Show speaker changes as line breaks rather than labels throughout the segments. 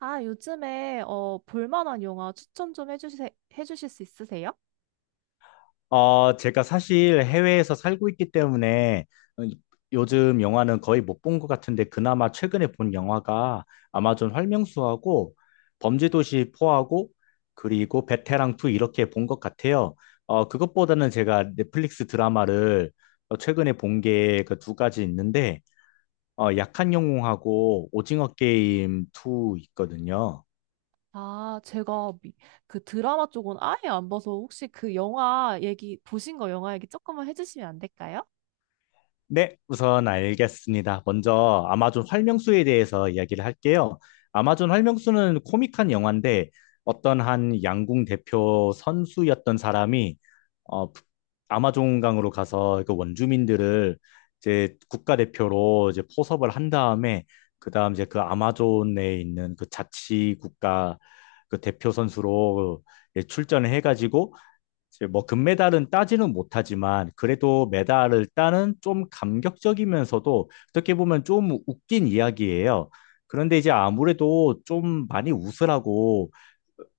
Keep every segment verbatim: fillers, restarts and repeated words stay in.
아, 요즘에 어, 볼만한 영화 추천 좀 해주세, 해주실 수 있으세요?
어 제가 사실 해외에서 살고 있기 때문에 어, 요즘 영화는 거의 못 본 것 같은데 그나마 최근에 본 영화가 아마존 활명수하고 범죄도시 사하고 그리고 베테랑 이 이렇게 본 것 같아요. 어, 그것보다는 제가 넷플릭스 드라마를 어, 최근에 본 게 그 두 가지 있는데 어, 약한 영웅하고 오징어 게임 이 있거든요.
아, 제가 미- 그 드라마 쪽은 아예 안 봐서 혹시 그 영화 얘기, 보신 거 영화 얘기 조금만 해주시면 안 될까요?
네, 우선 알겠습니다. 먼저 아마존 활명수에 대해서 이야기를 할게요. 아마존 활명수는 코믹한 영화인데 어떤 한 양궁 대표 선수였던 사람이 어, 아마존강으로 가서 그 원주민들을 이제 국가대표로 이제 포섭을 한 다음에 그다음 이제 그 아마존에 있는 그 자치 국가 그 대표 선수로 이제 출전을 해가지고 이제 뭐 금메달은 따지는 못하지만 그래도 메달을 따는 좀 감격적이면서도 어떻게 보면 좀 웃긴 이야기예요. 그런데 이제 아무래도 좀 많이 웃으라고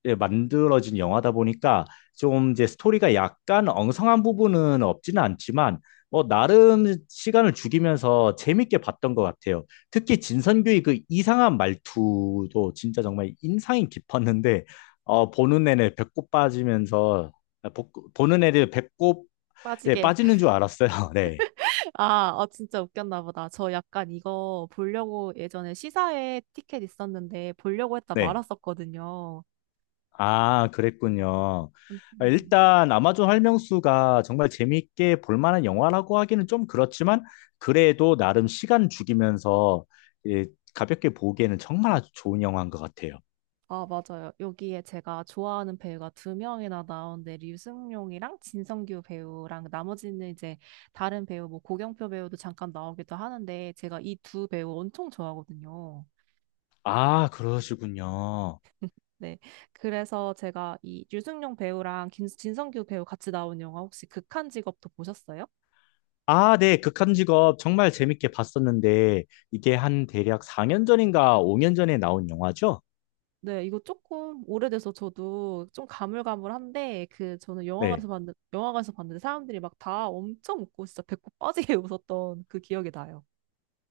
예, 만들어진 영화다 보니까 좀 이제 스토리가 약간 엉성한 부분은 없지는 않지만 뭐 나름 시간을 죽이면서 재밌게 봤던 것 같아요. 특히 진선규의 그 이상한 말투도 진짜 정말 인상이 깊었는데 어, 보는 내내 배꼽 빠지면서 보, 보는 애들 배꼽 예,
빠지게.
빠지는 줄 알았어요. 네.
아, 어 진짜 웃겼나 보다. 저 약간 이거 보려고 예전에 시사회 티켓 있었는데 보려고 했다
네.
말았었거든요.
아, 그랬군요.
음,
아,
음.
일단 아마존 활명수가 정말 재미있게 볼 만한 영화라고 하기는 좀 그렇지만 그래도 나름 시간 죽이면서 예, 가볍게 보기에는 정말 아주 좋은 영화인 것 같아요.
아, 맞아요. 여기에 제가 좋아하는 배우가 두 명이나 나오는데, 류승룡이랑 진성규 배우랑 나머지는 이제 다른 배우, 뭐 고경표 배우도 잠깐 나오기도 하는데, 제가 이 두 배우 엄청 좋아하거든요.
아, 그러시군요.
네. 그래서 제가 이 류승룡 배우랑 긴, 진성규 배우 같이 나온 영화 혹시 극한 직업도 보셨어요?
아, 네. 극한 직업 정말 재밌게 봤었는데 이게 한 대략 사 년 전인가 오 년 전에 나온 영화죠?
네, 이거 조금 오래돼서 저도 좀 가물가물한데, 그, 저는
네.
영화관에서 봤는데, 영화관에서 봤는데 사람들이 막 다 엄청 웃고 진짜 배꼽 빠지게 웃었던 그 기억이 나요.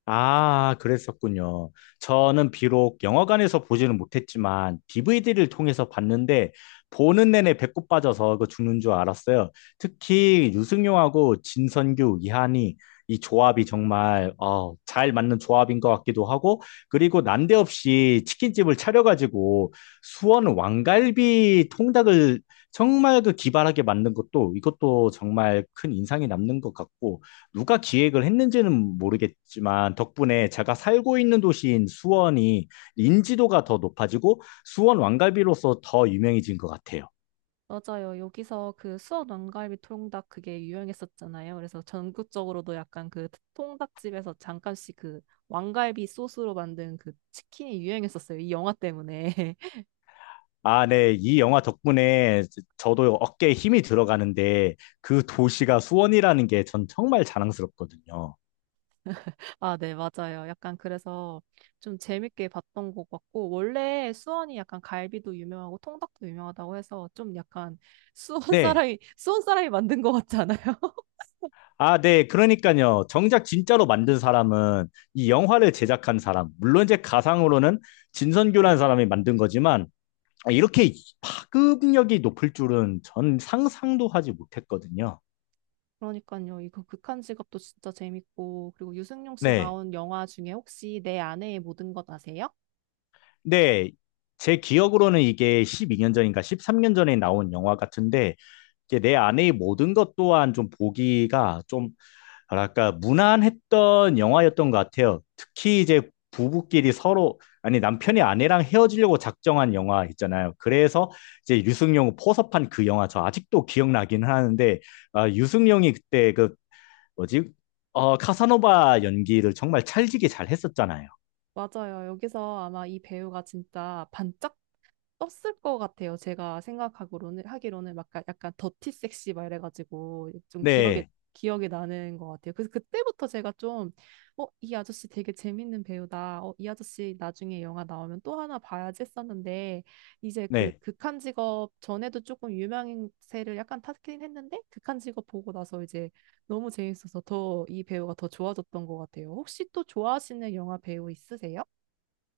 아, 그랬었군요. 저는 비록 영화관에서 보지는 못했지만 디비디를 통해서 봤는데 보는 내내 배꼽 빠져서 그 죽는 줄 알았어요. 특히 유승용하고 진선규, 이한이 이 조합이 정말 어, 잘 맞는 조합인 것 같기도 하고 그리고 난데없이 치킨집을 차려가지고 수원 왕갈비 통닭을 정말 그 기발하게 만든 것도 이것도 정말 큰 인상이 남는 것 같고 누가 기획을 했는지는 모르겠지만 덕분에 제가 살고 있는 도시인 수원이 인지도가 더 높아지고 수원 왕갈비로서 더 유명해진 것 같아요.
맞아요. 여기서 그 수원 왕갈비 통닭 그게 유행했었잖아요. 그래서 전국적으로도 약간 그 통닭집에서 잠깐씩 그 왕갈비 소스로 만든 그 치킨이 유행했었어요. 이 영화 때문에.
아, 네. 이 영화 덕분에 저도 어깨에 힘이 들어가는데 그 도시가 수원이라는 게 전 정말 자랑스럽거든요.
아, 네, 맞아요. 약간 그래서 좀 재밌게 봤던 것 같고, 원래 수원이 약간 갈비도 유명하고 통닭도 유명하다고 해서 좀 약간 수원
네.
사람이, 수원 사람이 만든 것 같지 않아요?
아, 네. 그러니까요. 정작 진짜로 만든 사람은 이 영화를 제작한 사람, 물론 이제 가상으로는 진선규라는 사람이 만든 거지만 아, 이렇게 파급력이 높을 줄은 전 상상도 하지 못했거든요.
그러니까요. 이거 극한 직업도 진짜 재밌고 그리고 유승용 씨
네.
나온 영화 중에 혹시 내 아내의 모든 것 아세요?
네, 제 기억으로는 이게 십이 년 전인가 십삼 년 전에 나온 영화 같은데 이게 내 안의 모든 것 또한 좀 보기가 좀 뭐랄까 무난했던 영화였던 것 같아요. 특히 이제 부부끼리 서로 아니 남편이 아내랑 헤어지려고 작정한 영화 있잖아요. 그래서 이제 유승용 포섭한 그 영화 저 아직도 기억나긴 하는데 아, 유승용이 그때 그 뭐지? 어, 카사노바 연기를 정말 찰지게 잘 했었잖아요.
맞아요. 여기서 아마 이 배우가 진짜 반짝 떴을 것 같아요. 제가 생각하기로는 하기로는 막 약간 약간 더티 섹시 막 이래가지고 좀 기억에
네,
기억에 나는 것 같아요. 그래서 그때부터 제가 좀 어, 이 아저씨 되게 재밌는 배우다. 어, 이 아저씨 나중에 영화 나오면 또 하나 봐야지 했었는데 이제 그
네.
극한 직업 전에도 조금 유명세를 약간 탔긴 했는데 극한 직업 보고 나서 이제 너무 재밌어서 더 이 배우가 더 좋아졌던 것 같아요. 혹시 또 좋아하시는 영화 배우 있으세요?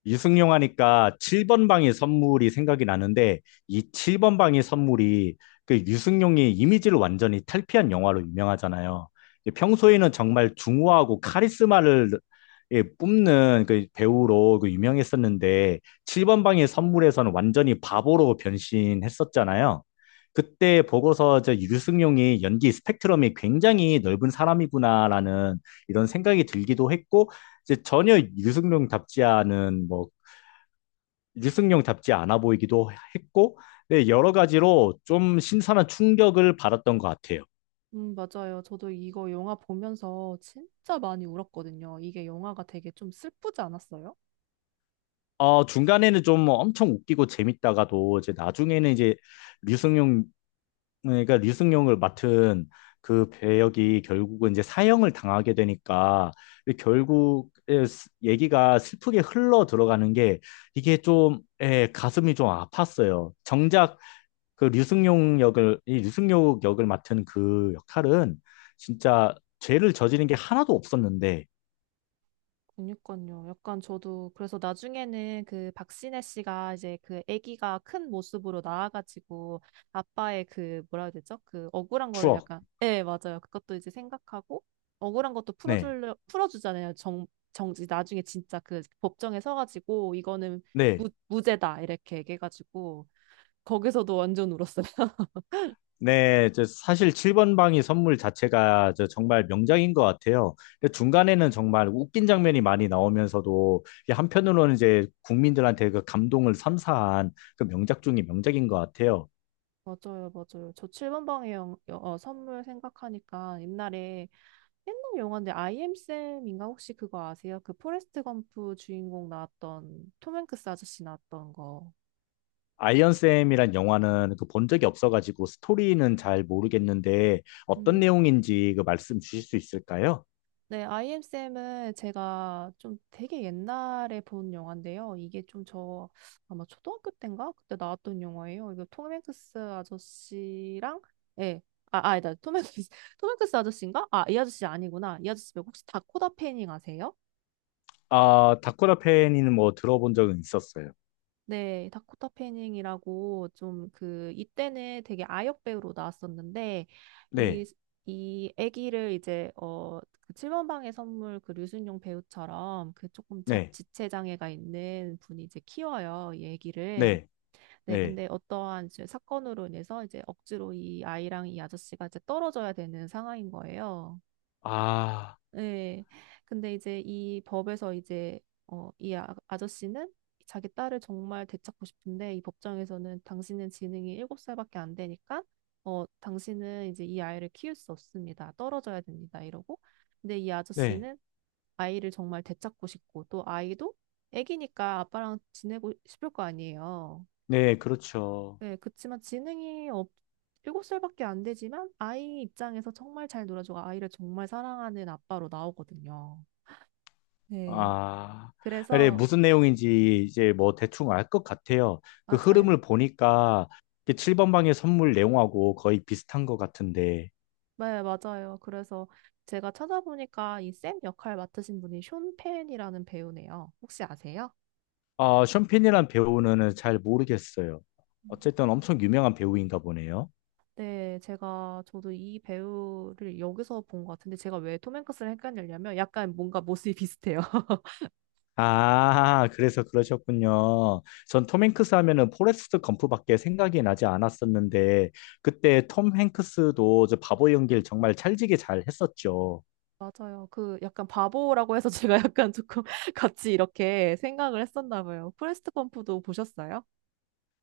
유승용 하니까 칠 번 방의 선물이 생각이 나는데 이 칠 번 방의 선물이 그 유승용이 이미지를 완전히 탈피한 영화로 유명하잖아요. 평소에는 정말 중후하고 카리스마를 예, 뿜는 그 배우로 그 유명했었는데 칠 번 방의 선물에서는 완전히 바보로 변신했었잖아요. 그때 보고서 저 유승용이 연기 스펙트럼이 굉장히 넓은 사람이구나라는 이런 생각이 들기도 했고 이제 전혀 유승룡답지 않은 뭐 유승룡답지 않아 보이기도 했고 네, 여러 가지로 좀 신선한 충격을 받았던 것 같아요.
음, 맞아요. 저도 이거 영화 보면서 진짜 많이 울었거든요. 이게 영화가 되게 좀 슬프지 않았어요?
어, 중간에는 좀 엄청 웃기고 재밌다가도 이제 나중에는 이제 류승룡 그러니까 류승룡을 맡은 그 배역이 결국은 이제 사형을 당하게 되니까 결국 에, 스- 얘기가 슬프게 흘러 들어가는 게 이게 좀 에 가슴이 좀 아팠어요. 정작 그 류승룡 역을 이 류승룡 역을 맡은 그 역할은 진짜 죄를 저지른 게 하나도 없었는데
그니까요. 약간 저도 그래서 나중에는 그 박신혜 씨가 이제 그 아기가 큰 모습으로 나와가지고 아빠의 그 뭐라 해야 되죠? 그 억울한 거를
추억.
약간 네, 맞아요. 그것도 이제 생각하고 억울한 것도
네.
풀어주려 풀어주잖아요. 정 정지 나중에 진짜 그 법정에 서가지고 이거는 무,
네.
무죄다 이렇게 얘기해가지고 거기서도 완전 울었어요.
네, 저 사실 칠 번 방이 선물 자체가 저 정말 명작인 것 같아요. 근데 중간에는 정말 웃긴 장면이 많이 나오면서도 이게 한편으로는 이제 국민들한테 그 감동을 선사한 그 명작 중의 명작인 것 같아요.
맞아요, 맞아요. 저 칠 번 방의 영, 여- 어, 선물 생각하니까 옛날에 옛날 영화인데 아이엠쌤인가 혹시 그거 아세요? 그 포레스트 검프 주인공 나왔던 톰 행크스 아저씨 나왔던 거.
아이언쌤이란 영화는 그 본 적이 없어가지고 스토리는 잘 모르겠는데 어떤
음.
내용인지 그 말씀 주실 수 있을까요?
네, 아이엠쌤은 제가 좀 되게 옛날에 본 영화인데요. 이게 좀 저 아마 초등학교 때인가 그때 나왔던 영화예요. 이거 톰 행크스 아저씨랑 예. 아, 아, 아니다. 톰 행크스, 톰 행크스 아저씨인가? 아, 이 아저씨 아니구나. 이 아저씨 말고 혹시 다코다 패닝 아세요?
아, 다쿠라 팬이는 뭐 들어본 적은 있었어요.
네, 다코타 패닝이라고 좀 그 이때는 되게 아역 배우로 나왔었는데 이
네,
이 아기를 이제 어그 칠 번 방의 선물 그 류순용 배우처럼 그 조금 자,
네,
지체 장애가 있는 분이 이제 키워요, 이 아기를.
네,
네,
네.
근데 어떠한 이제 사건으로 인해서 이제 억지로 이 아이랑 이 아저씨가 이제 떨어져야 되는 상황인 거예요.
아,
네. 근데 이제 이 법에서 이제 어, 이 아, 아저씨는 자기 딸을 정말 되찾고 싶은데 이 법정에서는 당신은 지능이 일곱 살밖에 안 되니까 어, 당신은 이제 이 아이를 키울 수 없습니다. 떨어져야 됩니다. 이러고. 근데 이
네,
아저씨는 아이를 정말 되찾고 싶고 또 아이도 애기니까 아빠랑 지내고 싶을 거 아니에요.
네, 그렇죠.
네, 그치만 지능이 없, 일곱 살밖에 안 되지만 아이 입장에서 정말 잘 놀아주고 아이를 정말 사랑하는 아빠로 나오거든요. 네.
아, 네,
그래서
무슨 내용인지 이제 뭐 대충 알 것 같아요. 그
맞아요.
흐름을 보니까 칠 번 방의 선물 내용하고 거의 비슷한 것 같은데.
네, 맞아요. 그래서 제가 찾아보니까 이 샘 역할 맡으신 분이 숀 펜이라는 배우네요. 혹시 아세요?
아, 션펜이란 배우는 잘 모르겠어요.
음.
어쨌든 엄청 유명한 배우인가 보네요.
네, 제가 저도 이 배우를 여기서 본 것 같은데 제가 왜 톰 행크스를 헷갈리냐면 약간 뭔가 모습이 비슷해요.
아, 그래서 그러셨군요. 전 톰 행크스 하면은 포레스트 검프밖에 생각이 나지 않았었는데, 그때 톰 행크스도 저 바보 연기를 정말 찰지게 잘 했었죠.
맞아요. 그 약간 바보라고 해서 제가 약간 조금 같이 이렇게 생각을 했었나 봐요. 프레스트 검프도 보셨어요?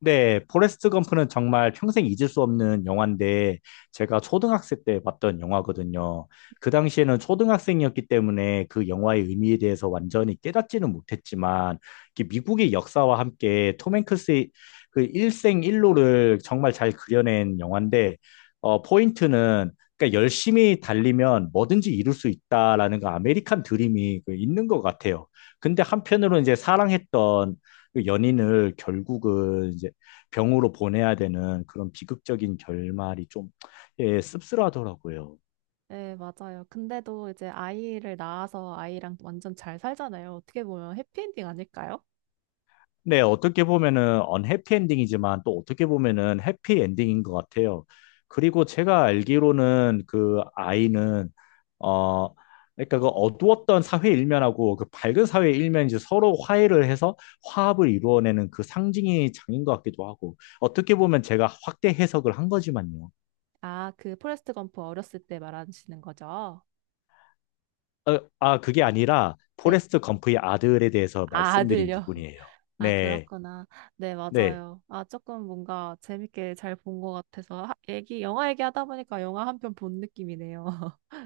네, 포레스트 검프는 정말 평생 잊을 수 없는 영화인데 제가 초등학생 때 봤던 영화거든요. 그 당시에는 초등학생이었기 때문에 그 영화의 의미에 대해서 완전히 깨닫지는 못했지만 이렇게 미국의 역사와 함께 톰 행크스의 그 일생 일로를 정말 잘 그려낸 영화인데 어, 포인트는 그러니까 열심히 달리면 뭐든지 이룰 수 있다라는 그 아메리칸 드림이 그 있는 것 같아요. 근데 한편으로 이제 사랑했던 그 연인을 결국은 이제 병으로 보내야 되는 그런 비극적인 결말이 좀 예, 씁쓸하더라고요.
네, 맞아요. 근데도 이제 아이를 낳아서 아이랑 완전 잘 살잖아요. 어떻게 보면 해피엔딩 아닐까요?
네, 어떻게 보면은 언해피 엔딩이지만 또 어떻게 보면은 해피 엔딩인 것 같아요. 그리고 제가 알기로는 그 아이는 어 그러니까 그 어두웠던 사회 일면하고 그 밝은 사회 일면이 이제 서로 화해를 해서 화합을 이루어내는 그 상징이 장인 것 같기도 하고 어떻게 보면 제가 확대 해석을 한 거지만요.
아, 그 포레스트 검프 어렸을 때 말하시는 거죠?
어, 아, 그게 아니라
네.
포레스트 검프의 아들에 대해서
아,
말씀드린
아들요.
부분이에요.
아,
네,
그렇구나. 네,
네.
맞아요. 아, 조금 뭔가 재밌게 잘 본 것 같아서 하, 얘기, 영화 얘기하다 보니까 영화 한 편 본 느낌이네요.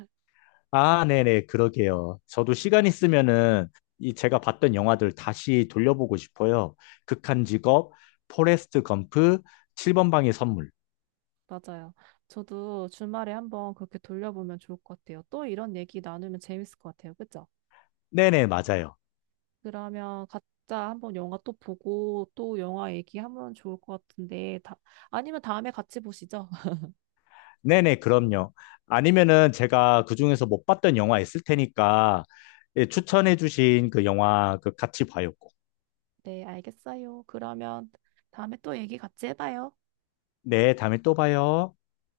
아, 네네, 그러게요. 저도 시간 있으면은 이 제가 봤던 영화들 다시 돌려보고 싶어요. 극한 직업, 포레스트 검프, 칠 번 방의 선물.
맞아요. 저도 주말에 한번 그렇게 돌려보면 좋을 것 같아요. 또 이런 얘기 나누면 재밌을 것 같아요. 그죠?
네네, 맞아요.
그러면 각자 한번 영화 또 보고 또 영화 얘기하면 좋을 것 같은데 다, 아니면 다음에 같이 보시죠.
네네, 그럼요. 아니면은 제가 그중에서 못 봤던 영화 있을 테니까 예, 추천해 주신 그 영화 그 같이 봐요. 꼭.
네, 알겠어요. 그러면 다음에 또 얘기 같이 해봐요.
네, 다음에 또 봐요.